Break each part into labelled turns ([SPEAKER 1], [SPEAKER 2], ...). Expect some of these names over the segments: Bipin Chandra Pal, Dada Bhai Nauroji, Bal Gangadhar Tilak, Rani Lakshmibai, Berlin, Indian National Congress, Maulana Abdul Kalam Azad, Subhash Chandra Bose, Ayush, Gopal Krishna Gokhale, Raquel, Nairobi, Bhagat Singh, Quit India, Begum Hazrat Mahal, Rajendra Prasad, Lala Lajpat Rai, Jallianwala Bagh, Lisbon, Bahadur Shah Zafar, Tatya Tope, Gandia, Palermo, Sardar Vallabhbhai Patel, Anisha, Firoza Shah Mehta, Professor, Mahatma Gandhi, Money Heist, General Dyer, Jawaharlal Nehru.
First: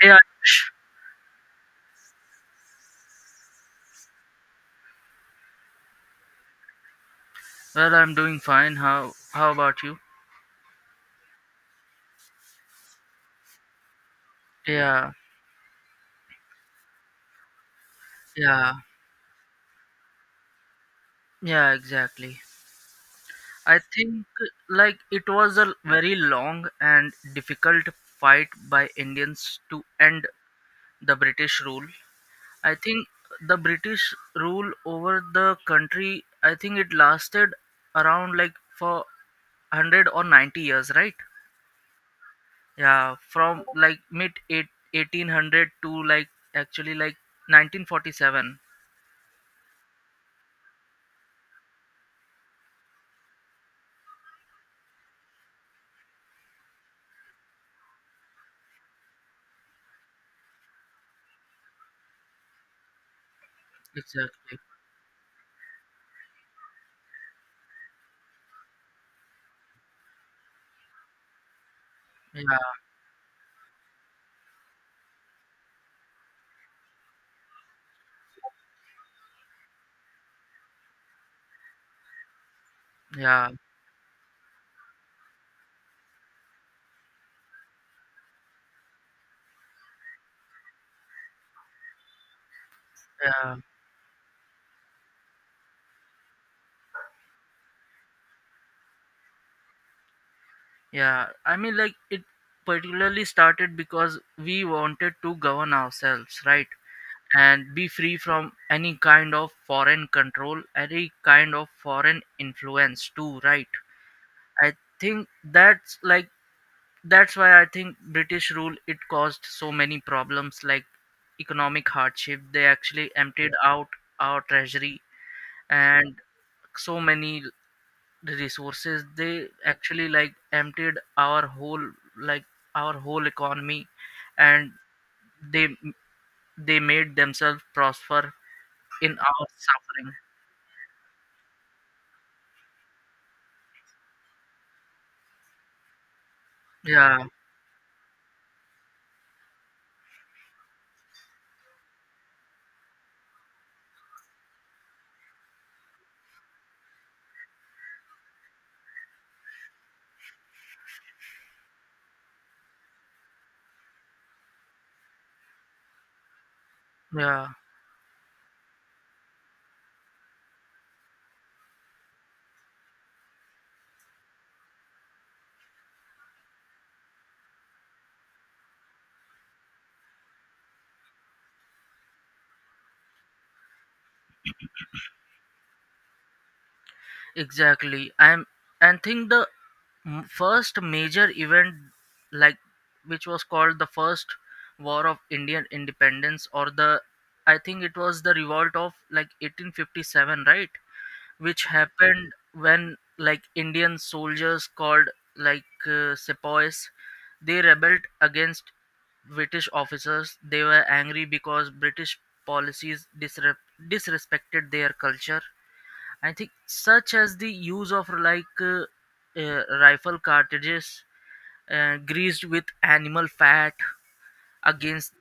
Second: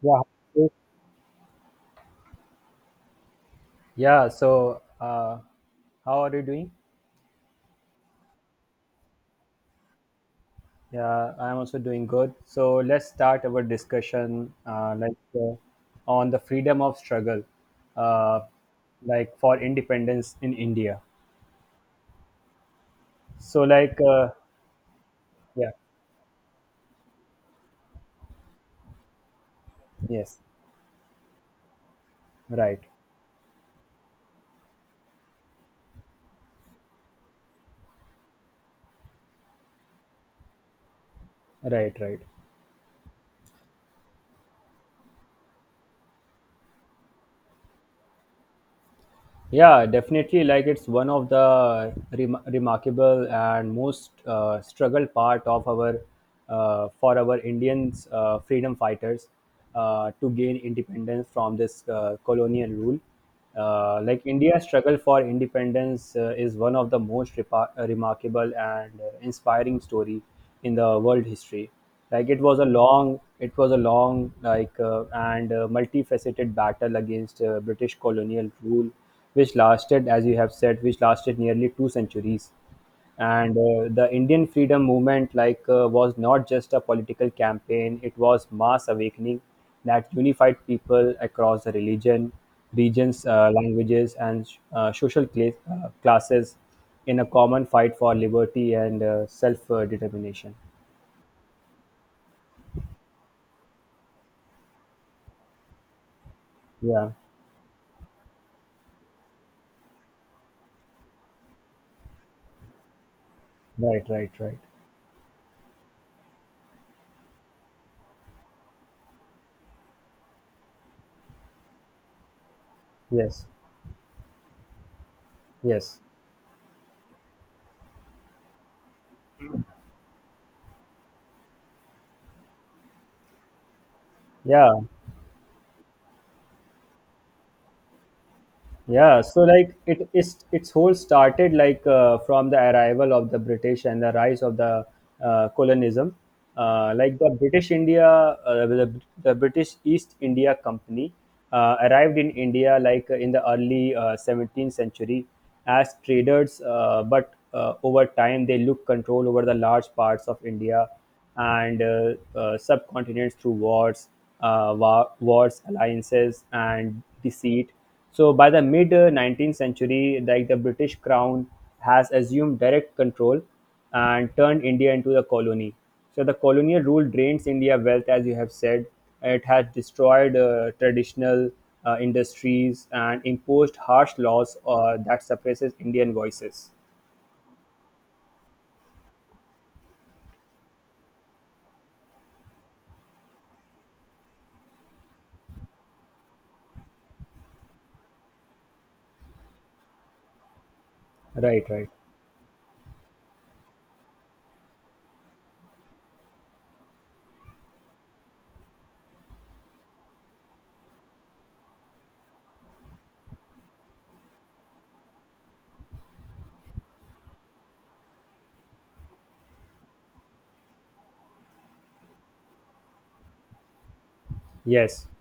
[SPEAKER 1] Hey
[SPEAKER 2] Yeah. Yes.
[SPEAKER 1] Ayush.
[SPEAKER 2] Yeah, so how are you doing?
[SPEAKER 1] Well, I'm doing fine. how about you?
[SPEAKER 2] Yeah, I'm also doing good. So let's start our discussion
[SPEAKER 1] Yeah,
[SPEAKER 2] like on the freedom of struggle, uh,
[SPEAKER 1] yeah,
[SPEAKER 2] like for independence in India.
[SPEAKER 1] yeah, exactly.
[SPEAKER 2] So,
[SPEAKER 1] I
[SPEAKER 2] like,
[SPEAKER 1] think like it was
[SPEAKER 2] yeah.
[SPEAKER 1] a very long and difficult fight by Indians to end
[SPEAKER 2] Yes.
[SPEAKER 1] the British rule. I
[SPEAKER 2] Right,
[SPEAKER 1] think the British rule over the country, I think it lasted around like for 100 or 90 years, right?
[SPEAKER 2] right, right.
[SPEAKER 1] Yeah, from like mid 1800 to like actually like 1947.
[SPEAKER 2] Yeah, definitely. Like it's one of the remarkable and most struggled part of our, for our Indians, freedom fighters, to gain independence from this colonial rule. Like
[SPEAKER 1] Exactly.
[SPEAKER 2] India's struggle for independence is one of the most remarkable and inspiring story in the world history. Like it
[SPEAKER 1] Yeah,
[SPEAKER 2] was a long, it was a long like and multifaceted battle against British colonial rule which lasted, as you have said, which lasted nearly 2 centuries.
[SPEAKER 1] yeah,
[SPEAKER 2] And the Indian freedom movement, like, was not just a political campaign; it was mass awakening that unified people across the religion, regions,
[SPEAKER 1] yeah,
[SPEAKER 2] languages, and social classes in a common fight for liberty and self-determination.
[SPEAKER 1] yeah. I mean, like, it particularly started because we wanted to govern ourselves, right?
[SPEAKER 2] Yeah,
[SPEAKER 1] And be free from any kind of foreign control, any kind of foreign influence, too, right?
[SPEAKER 2] right, right, right.
[SPEAKER 1] I think that's like, that's why I think British rule it caused so many problems like economic hardship. They actually
[SPEAKER 2] Yes,
[SPEAKER 1] emptied out our treasury
[SPEAKER 2] yes,
[SPEAKER 1] and so many resources they actually like emptied our whole like our whole economy, and
[SPEAKER 2] yeah.
[SPEAKER 1] they they made themselves prosper in
[SPEAKER 2] Yeah, so
[SPEAKER 1] our
[SPEAKER 2] like it
[SPEAKER 1] suffering.
[SPEAKER 2] is its whole started like, from the arrival of the British and the rise of the colonism. Like
[SPEAKER 1] Yeah,
[SPEAKER 2] the British India, the British East India Company arrived in India like in the early 17th century as traders, but over time they looked control over the large parts of India and, subcontinents through wars, wars, alliances, and
[SPEAKER 1] yeah,
[SPEAKER 2] deceit, so by the mid 19th century, like the British Crown has assumed direct control and turned India into the colony. So the colonial rule drains India wealth, as you have said. It has destroyed traditional industries and imposed harsh laws that suppresses Indian voices.
[SPEAKER 1] exactly. I'm and think the first major event, like, which was called the first war of Indian independence, or the I think it was the revolt of like 1857, right? Which
[SPEAKER 2] Right, right.
[SPEAKER 1] happened when like Indian soldiers called like sepoys, they rebelled against British officers. They were angry because British policies disrespected their culture. I think, such as the use of like rifle cartridges greased with animal fat,
[SPEAKER 2] Yes.
[SPEAKER 1] against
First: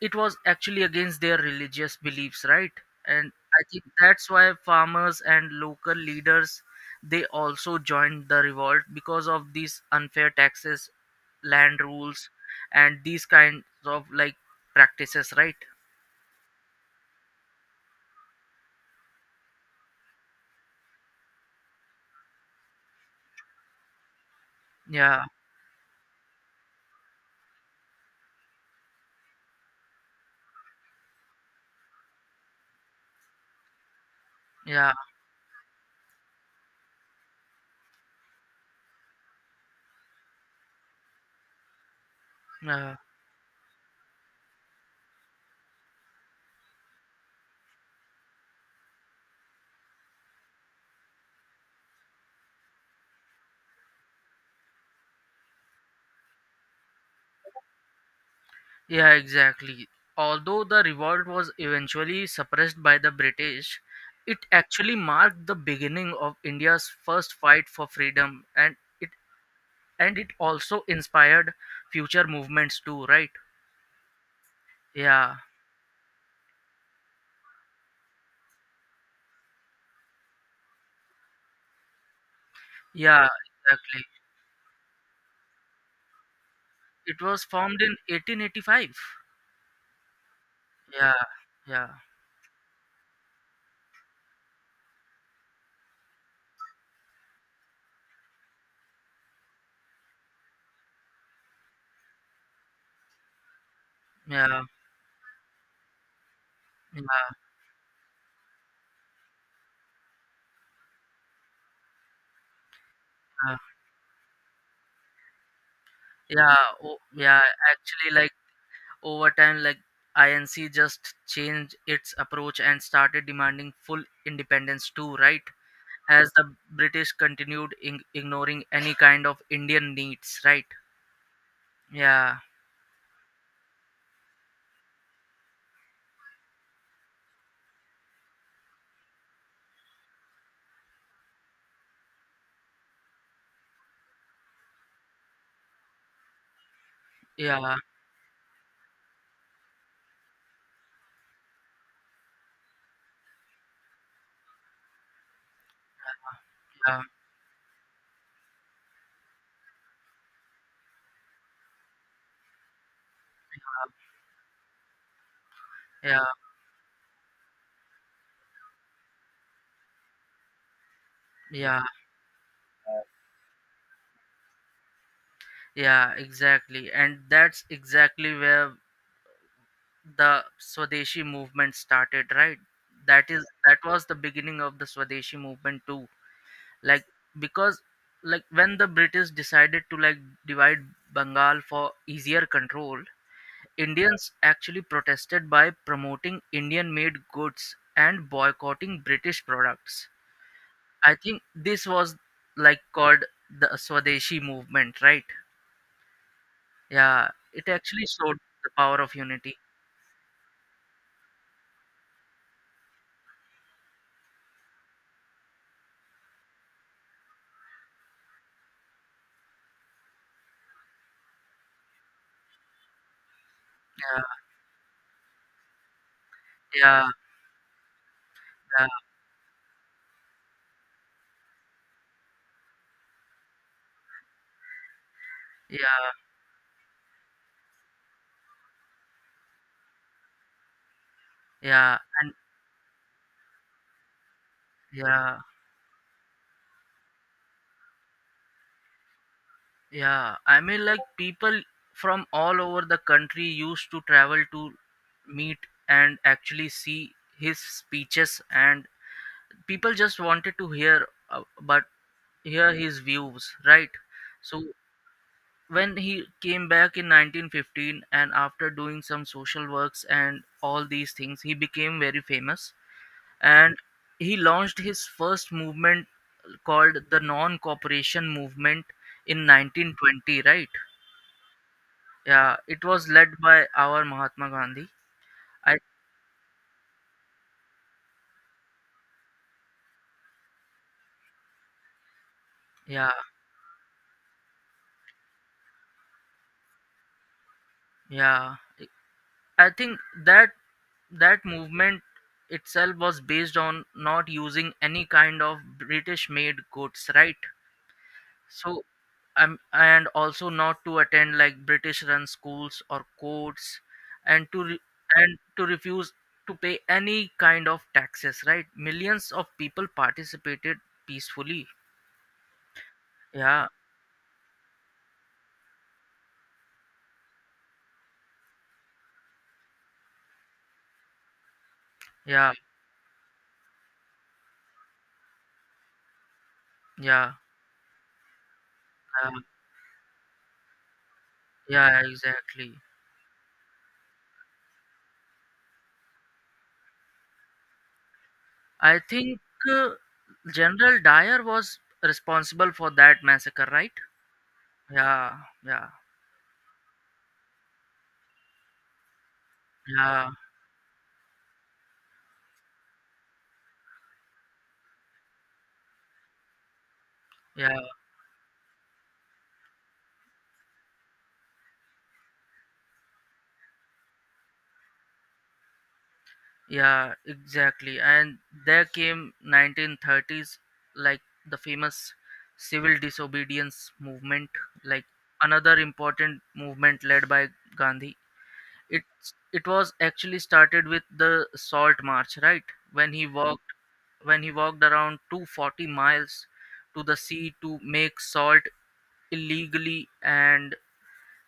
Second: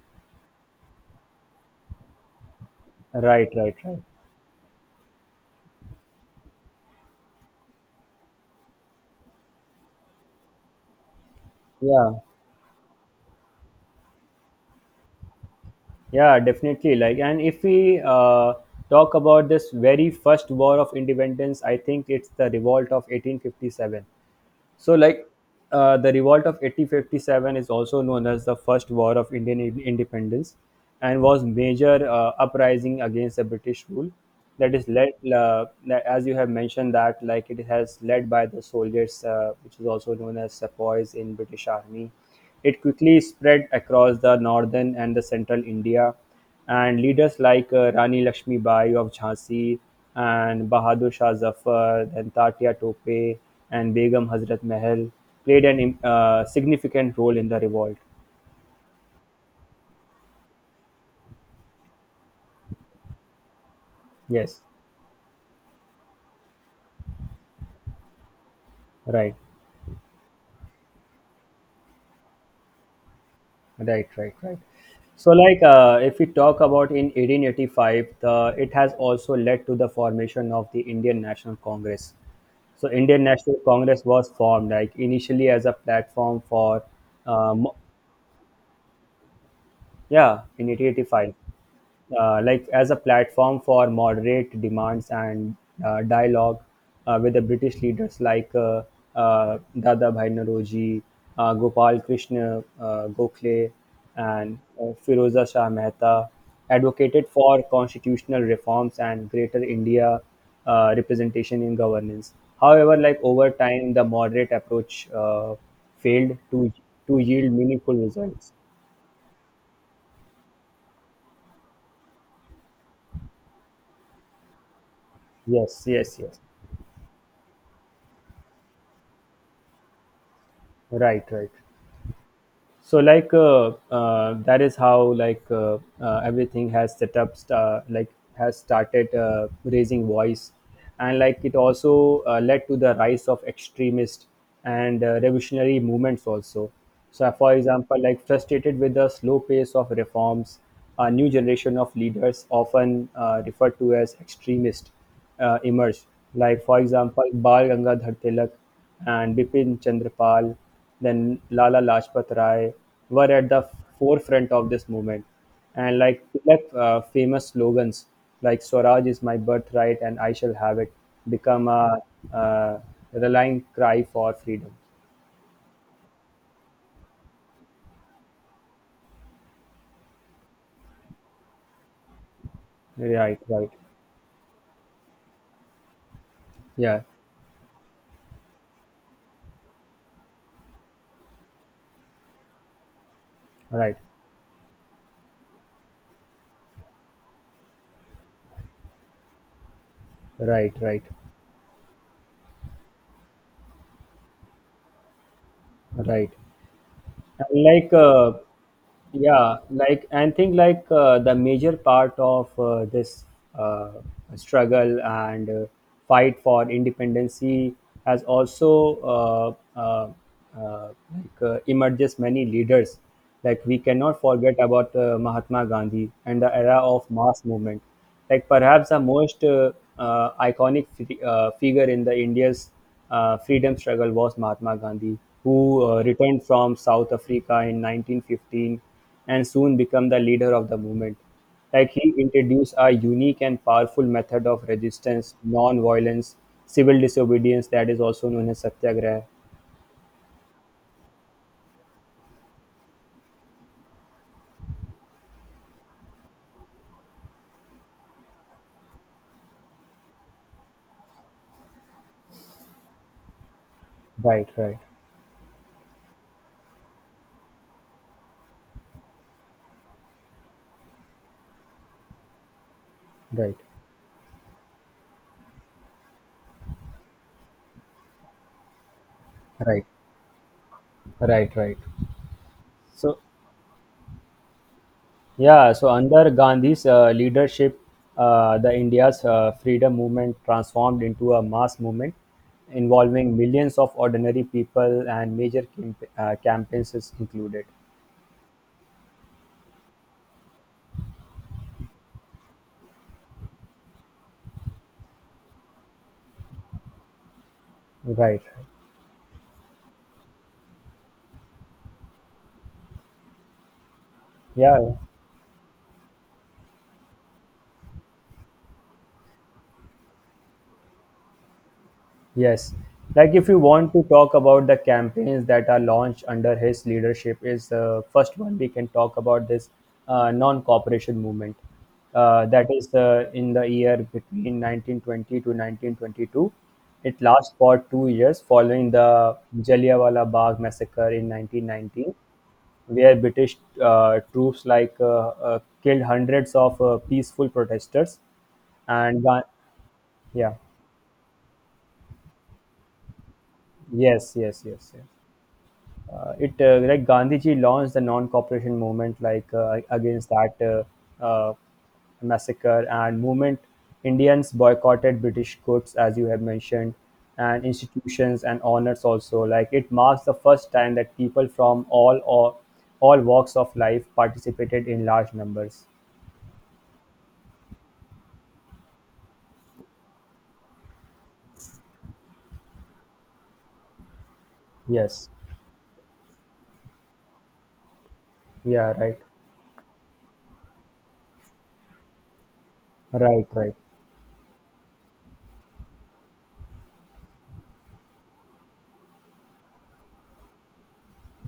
[SPEAKER 1] it was actually against their religious beliefs, right? And
[SPEAKER 2] Right,
[SPEAKER 1] I
[SPEAKER 2] right,
[SPEAKER 1] think
[SPEAKER 2] right.
[SPEAKER 1] that's why farmers and local leaders, they also joined the revolt because of these unfair taxes, land
[SPEAKER 2] Yeah.
[SPEAKER 1] rules, and these kinds of like practices, right?
[SPEAKER 2] Yeah, definitely. Like, and if we talk about this very first war of independence, I think it's the revolt of 1857. So,
[SPEAKER 1] Yeah,
[SPEAKER 2] like, the revolt of 1857 is also known as the first war of Indian independence and was major uprising against the British rule that is
[SPEAKER 1] yeah,
[SPEAKER 2] led as you have mentioned that like it has led by the soldiers which is also known as sepoys in British army. It
[SPEAKER 1] yeah,
[SPEAKER 2] quickly spread across the northern and the central India, and leaders like Rani Lakshmibai of Jhansi and Bahadur Shah Zafar, then Tatya Tope and Begum Hazrat Mahal played an significant role in the revolt.
[SPEAKER 1] yeah, exactly. Although the revolt was eventually suppressed by the British, it
[SPEAKER 2] Yes,
[SPEAKER 1] actually marked the beginning of India's first fight for freedom, and it
[SPEAKER 2] right,
[SPEAKER 1] it also inspired future movements too, right?
[SPEAKER 2] right, right, right. So,
[SPEAKER 1] Yeah,
[SPEAKER 2] like, if we talk about in 1885, it has also led to the formation of the Indian National Congress. So, Indian
[SPEAKER 1] yeah,
[SPEAKER 2] National
[SPEAKER 1] exactly.
[SPEAKER 2] Congress was formed, like, initially as a platform for,
[SPEAKER 1] It was
[SPEAKER 2] um,
[SPEAKER 1] formed in 1885.
[SPEAKER 2] yeah, in
[SPEAKER 1] Yeah,
[SPEAKER 2] 1885.
[SPEAKER 1] yeah,
[SPEAKER 2] Like as a platform for moderate demands and dialogue with the British leaders like, Dada Bhai Nauroji, Gopal Krishna Gokhale, and
[SPEAKER 1] yeah,
[SPEAKER 2] Firoza Shah Mehta, advocated
[SPEAKER 1] yeah,
[SPEAKER 2] for constitutional reforms and greater India representation in governance. However, like over
[SPEAKER 1] yeah,
[SPEAKER 2] time, the moderate approach failed
[SPEAKER 1] yeah,
[SPEAKER 2] to to
[SPEAKER 1] yeah.
[SPEAKER 2] yield meaningful
[SPEAKER 1] Actually like
[SPEAKER 2] results.
[SPEAKER 1] over time, like INC just changed its approach and started demanding full independence too, right?
[SPEAKER 2] Yes, yes,
[SPEAKER 1] As
[SPEAKER 2] yes.
[SPEAKER 1] the British continued ignoring any kind of Indian needs, right?
[SPEAKER 2] Right, right.
[SPEAKER 1] Yeah,
[SPEAKER 2] So like, that is how like, everything has set up sta like has started raising voice, and like it also led to the rise of extremist and revolutionary movements also. So for
[SPEAKER 1] yeah,
[SPEAKER 2] example, like, frustrated with the slow pace of reforms, a new generation of leaders often referred to as extremist emerged, like for
[SPEAKER 1] yeah,
[SPEAKER 2] example Bal Gangadhar Tilak and Bipin Chandra Pal, then Lala Lajpat Rai, were at the forefront of this movement. And
[SPEAKER 1] yeah,
[SPEAKER 2] like Tilak, famous slogans like Swaraj is my birthright and I shall have it, become
[SPEAKER 1] yeah.
[SPEAKER 2] a uh, relying cry for freedom.
[SPEAKER 1] Yeah, exactly. And that's exactly where the Swadeshi movement started, right?
[SPEAKER 2] Right, right.
[SPEAKER 1] That was the beginning of the Swadeshi movement too.
[SPEAKER 2] Yeah,
[SPEAKER 1] Like because like when the British decided to like divide Bengal for easier control,
[SPEAKER 2] right,
[SPEAKER 1] Indians actually protested by promoting Indian made goods and boycotting British products.
[SPEAKER 2] right, right,
[SPEAKER 1] I think this was like called the Swadeshi movement, right?
[SPEAKER 2] right.
[SPEAKER 1] Yeah,
[SPEAKER 2] And
[SPEAKER 1] it
[SPEAKER 2] like,
[SPEAKER 1] actually showed the power of
[SPEAKER 2] yeah,
[SPEAKER 1] unity.
[SPEAKER 2] like and think like, the major part of this uh, struggle and fight for independency has also, uh, like, emerges many leaders, like we cannot forget about Mahatma Gandhi and the era
[SPEAKER 1] Yeah,
[SPEAKER 2] of mass movement. Like
[SPEAKER 1] yeah,
[SPEAKER 2] perhaps the most, iconic figure in the India's freedom struggle was Mahatma Gandhi,
[SPEAKER 1] yeah,
[SPEAKER 2] who
[SPEAKER 1] yeah,
[SPEAKER 2] returned from South Africa in 1915 and soon became the leader of the movement. Like
[SPEAKER 1] yeah,
[SPEAKER 2] he
[SPEAKER 1] and
[SPEAKER 2] introduced a unique and powerful method of resistance,
[SPEAKER 1] yeah,
[SPEAKER 2] non-violence, civil disobedience that is also known as satyagraha.
[SPEAKER 1] yeah. I mean, like, people from all over the country used to travel to meet and actually see his speeches, and people just wanted to hear his views, right?
[SPEAKER 2] Right,
[SPEAKER 1] So
[SPEAKER 2] right,
[SPEAKER 1] when he came back in 1915, and after doing some social works and all these things, he became very famous,
[SPEAKER 2] right,
[SPEAKER 1] and he launched his first movement called the non-cooperation movement in
[SPEAKER 2] right,
[SPEAKER 1] 1920, right?
[SPEAKER 2] right, right.
[SPEAKER 1] Yeah, it was
[SPEAKER 2] So,
[SPEAKER 1] led by our Mahatma Gandhi.
[SPEAKER 2] yeah,
[SPEAKER 1] I
[SPEAKER 2] so under Gandhi's leadership, the India's freedom movement transformed into a mass movement
[SPEAKER 1] Yeah,
[SPEAKER 2] involving millions of ordinary people, and major campaigns is included.
[SPEAKER 1] yeah, I think that that movement itself was based on not using any kind of British-made goods, right?
[SPEAKER 2] Right.
[SPEAKER 1] So and also not to attend like British run schools or courts, and
[SPEAKER 2] Yeah.
[SPEAKER 1] and to refuse to pay any kind of taxes, right? Millions of people participated peacefully.
[SPEAKER 2] Yes. Like if you
[SPEAKER 1] Yeah,
[SPEAKER 2] want to talk about the campaigns that are launched under his leadership, is the first one we can talk about this non-cooperation movement.
[SPEAKER 1] yeah,
[SPEAKER 2] That is in the year between 1920 to 1922. It
[SPEAKER 1] yeah,
[SPEAKER 2] lasts for 2 years following the
[SPEAKER 1] yeah,
[SPEAKER 2] Jallianwala Bagh massacre in
[SPEAKER 1] yeah,
[SPEAKER 2] 1919,
[SPEAKER 1] exactly.
[SPEAKER 2] where British troops like, killed hundreds of peaceful protesters,
[SPEAKER 1] I
[SPEAKER 2] and
[SPEAKER 1] think
[SPEAKER 2] Ga-
[SPEAKER 1] uh,
[SPEAKER 2] yeah.
[SPEAKER 1] General Dyer was responsible for that massacre, right?
[SPEAKER 2] Yes, yes, yes, yes.
[SPEAKER 1] Yeah, yeah,
[SPEAKER 2] It like Gandhiji launched the non-cooperation movement, like, against
[SPEAKER 1] yeah,
[SPEAKER 2] that uh, uh, massacre and movement. Indians boycotted British goods, as you have mentioned, and
[SPEAKER 1] yeah.
[SPEAKER 2] institutions and honors also. Like it marks the first time that people from all walks of life participated in large numbers.
[SPEAKER 1] Yeah, exactly. And there came 1930s, like the famous civil disobedience movement, like
[SPEAKER 2] Yes.
[SPEAKER 1] another important movement led by Gandhi.
[SPEAKER 2] Yeah.
[SPEAKER 1] It
[SPEAKER 2] Right.
[SPEAKER 1] it was actually started with the Salt March, right? When he
[SPEAKER 2] Right.
[SPEAKER 1] walked
[SPEAKER 2] Right.
[SPEAKER 1] when he walked around 240 miles to the sea to make salt illegally and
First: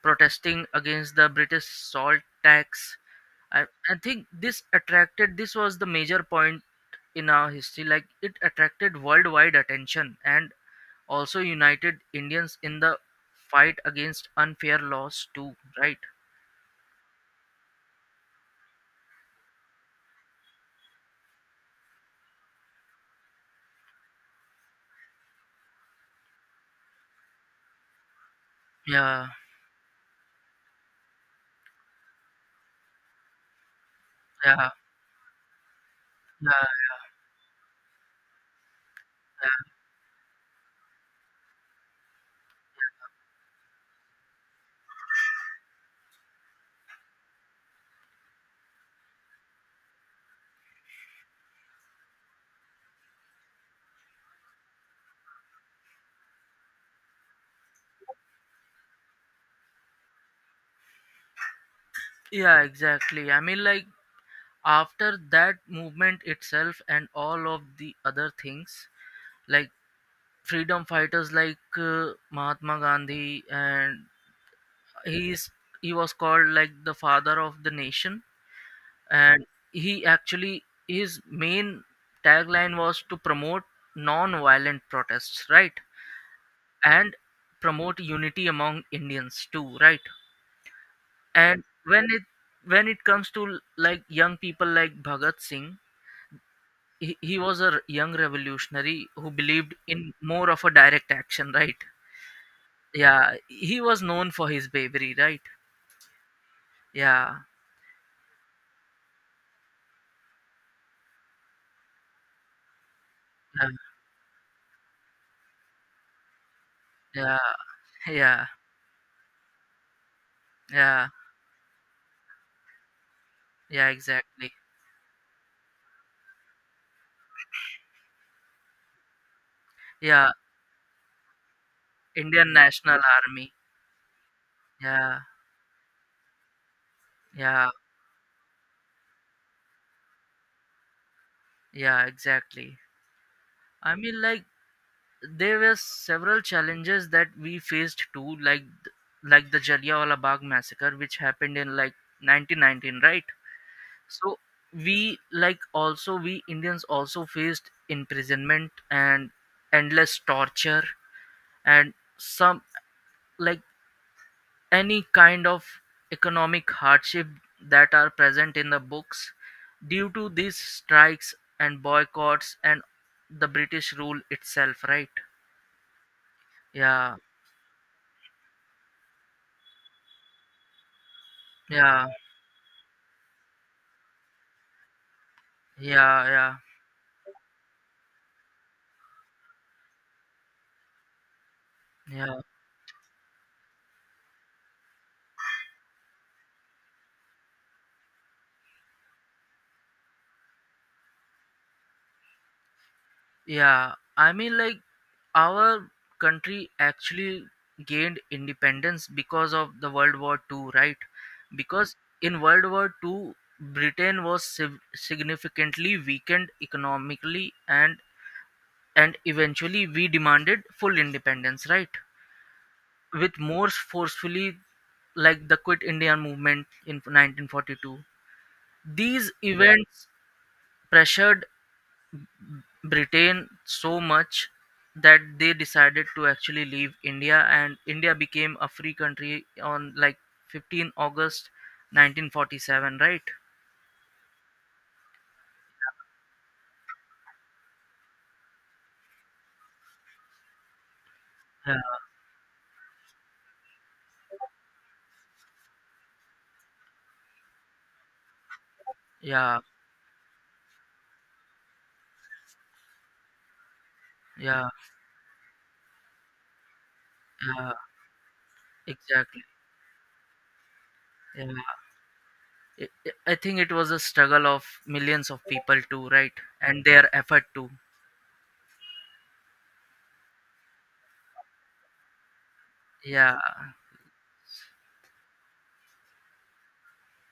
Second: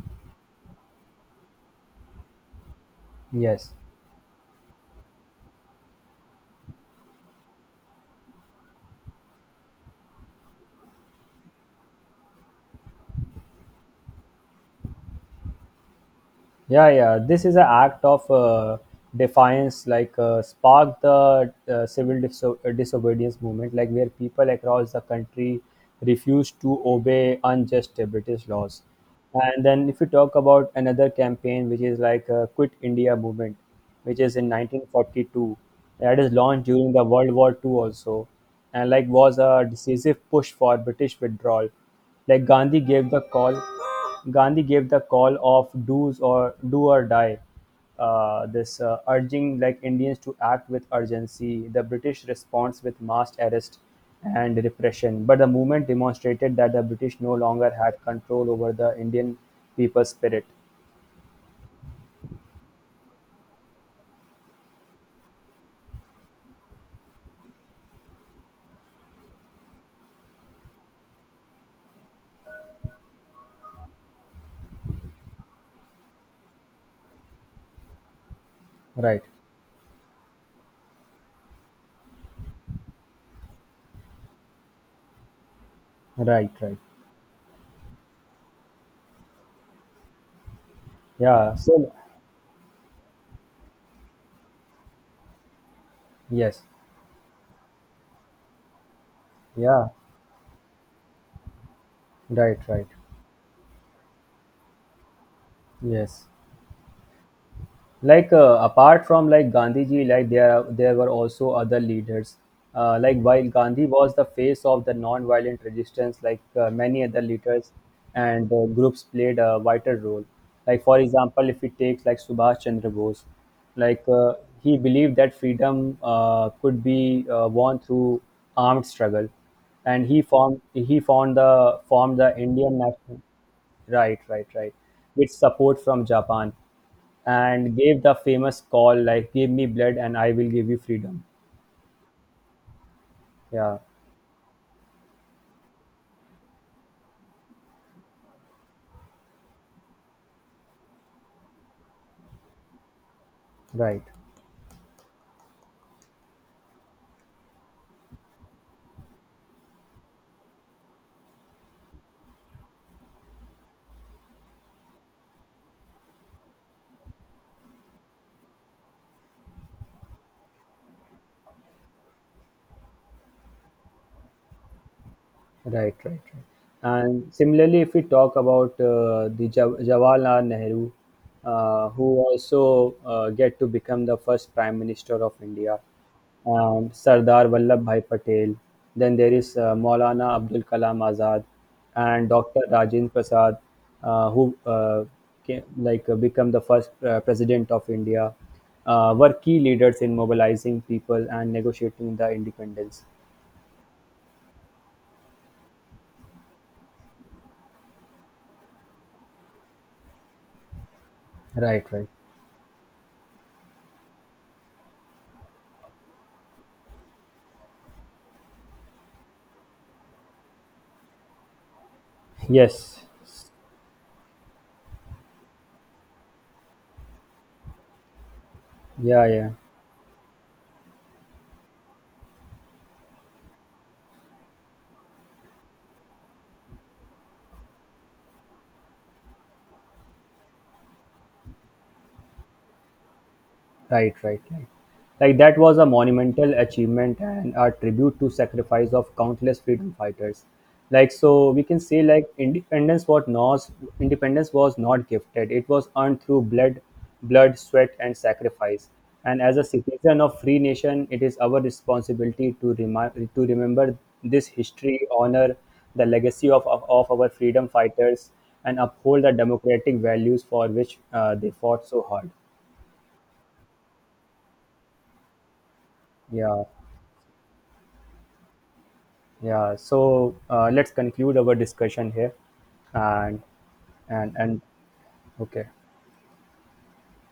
[SPEAKER 1] protesting against the British salt tax. I,
[SPEAKER 2] Yes.
[SPEAKER 1] I think this was the major point in our history. Like it attracted worldwide attention and also united Indians in the fight against unfair laws too, right?
[SPEAKER 2] Yeah, yeah. This is an act of defiance, like, sparked the civil disobedience movement, like where people across the country refused to obey unjust British laws.
[SPEAKER 1] Yeah,
[SPEAKER 2] And then, if you talk about another campaign, which is like, Quit India movement, which is in
[SPEAKER 1] yeah,
[SPEAKER 2] 1942, that is
[SPEAKER 1] yeah,
[SPEAKER 2] launched during the World War II also, and like was a
[SPEAKER 1] yeah,
[SPEAKER 2] decisive push for British withdrawal. Like Gandhi gave the call. Gandhi gave the call of do's or "do or die". This, urging like Indians to act with urgency. The British response with mass arrest and repression, but the movement demonstrated that the British no longer had control over the Indian people's spirit.
[SPEAKER 1] yeah, exactly. I mean, like, after that movement itself and all of the other things, like freedom fighters like Mahatma Gandhi, and he's he was called like the father of the nation,
[SPEAKER 2] Right,
[SPEAKER 1] and he actually his main tagline was to promote non-violent protests, right?
[SPEAKER 2] right, right.
[SPEAKER 1] And promote unity among Indians too, right?
[SPEAKER 2] Yeah.
[SPEAKER 1] And
[SPEAKER 2] So
[SPEAKER 1] when it comes to like young people like Bhagat Singh,
[SPEAKER 2] yes.
[SPEAKER 1] he was a young revolutionary who believed
[SPEAKER 2] Yeah.
[SPEAKER 1] in more of a direct action, right?
[SPEAKER 2] Right, right.
[SPEAKER 1] Yeah, he was known for his bravery, right?
[SPEAKER 2] Yes.
[SPEAKER 1] Yeah,
[SPEAKER 2] Like, apart from like Gandhiji, like there were also other leaders. Like while
[SPEAKER 1] yeah,
[SPEAKER 2] Gandhi was the face of the non-violent resistance, like, many other
[SPEAKER 1] yeah,
[SPEAKER 2] leaders
[SPEAKER 1] yeah,
[SPEAKER 2] and groups played a vital role. Like for
[SPEAKER 1] yeah.
[SPEAKER 2] example, if we take like Subhash Chandra Bose,
[SPEAKER 1] Yeah,
[SPEAKER 2] like,
[SPEAKER 1] exactly.
[SPEAKER 2] he believed that freedom could be won through armed struggle, and he
[SPEAKER 1] Yeah,
[SPEAKER 2] formed he formed the formed the
[SPEAKER 1] Indian
[SPEAKER 2] Indian
[SPEAKER 1] National
[SPEAKER 2] national.
[SPEAKER 1] Army.
[SPEAKER 2] Right, right, right.
[SPEAKER 1] Yeah,
[SPEAKER 2] With support from Japan
[SPEAKER 1] yeah,
[SPEAKER 2] and gave the famous call like, give me blood and I will give you freedom.
[SPEAKER 1] yeah, exactly.
[SPEAKER 2] Yeah,
[SPEAKER 1] I mean, like there were several challenges that we faced too, like like the Jallianwala Bagh massacre, which happened in like 1919, right?
[SPEAKER 2] right.
[SPEAKER 1] So we like also we Indians also faced imprisonment and endless torture, and some like any kind of economic hardship that are present in the books due to these strikes and boycotts and the British rule itself, right?
[SPEAKER 2] Right, right, right.
[SPEAKER 1] Yeah,
[SPEAKER 2] And similarly, if we talk about the Jawaharlal Nehru, who
[SPEAKER 1] yeah,
[SPEAKER 2] also get to become the first Prime Minister of India,
[SPEAKER 1] yeah, yeah,
[SPEAKER 2] Sardar Vallabhbhai Patel. Then there is Maulana Abdul Kalam Azad and
[SPEAKER 1] yeah,
[SPEAKER 2] Dr. Rajendra Prasad, who came, like, become the first president of India. Were key leaders in mobilizing people and negotiating the independence.
[SPEAKER 1] yeah. I mean, like our country actually gained independence because of the World War II, right?
[SPEAKER 2] Right,
[SPEAKER 1] Because
[SPEAKER 2] right.
[SPEAKER 1] in World War II, Britain was significantly weakened economically, and eventually we demanded full independence, right?
[SPEAKER 2] Yes.
[SPEAKER 1] With more forcefully like the Quit India movement in 1942.
[SPEAKER 2] Yeah,
[SPEAKER 1] These,
[SPEAKER 2] yeah.
[SPEAKER 1] yeah, events pressured Britain so much that they decided to actually leave India, and India became a free country on like 15 August 1947, right?
[SPEAKER 2] Right, right, right. Like that was a monumental achievement and a tribute to sacrifice of countless freedom fighters. Like so we
[SPEAKER 1] Yeah,
[SPEAKER 2] can say, like, independence was not gifted. It was earned through blood, blood, sweat and sacrifice. And as
[SPEAKER 1] yeah,
[SPEAKER 2] a citizen of free nation, it is our responsibility to remember this
[SPEAKER 1] yeah,
[SPEAKER 2] history, honor the legacy of our freedom
[SPEAKER 1] yeah,
[SPEAKER 2] fighters and uphold the
[SPEAKER 1] exactly.
[SPEAKER 2] democratic values for which they
[SPEAKER 1] Yeah.
[SPEAKER 2] fought so hard.
[SPEAKER 1] I I think it was a struggle of millions of people too, right?
[SPEAKER 2] Yeah,
[SPEAKER 1] And their effort too.
[SPEAKER 2] yeah. So, let's conclude our discussion here,
[SPEAKER 1] Yeah,
[SPEAKER 2] and and okay.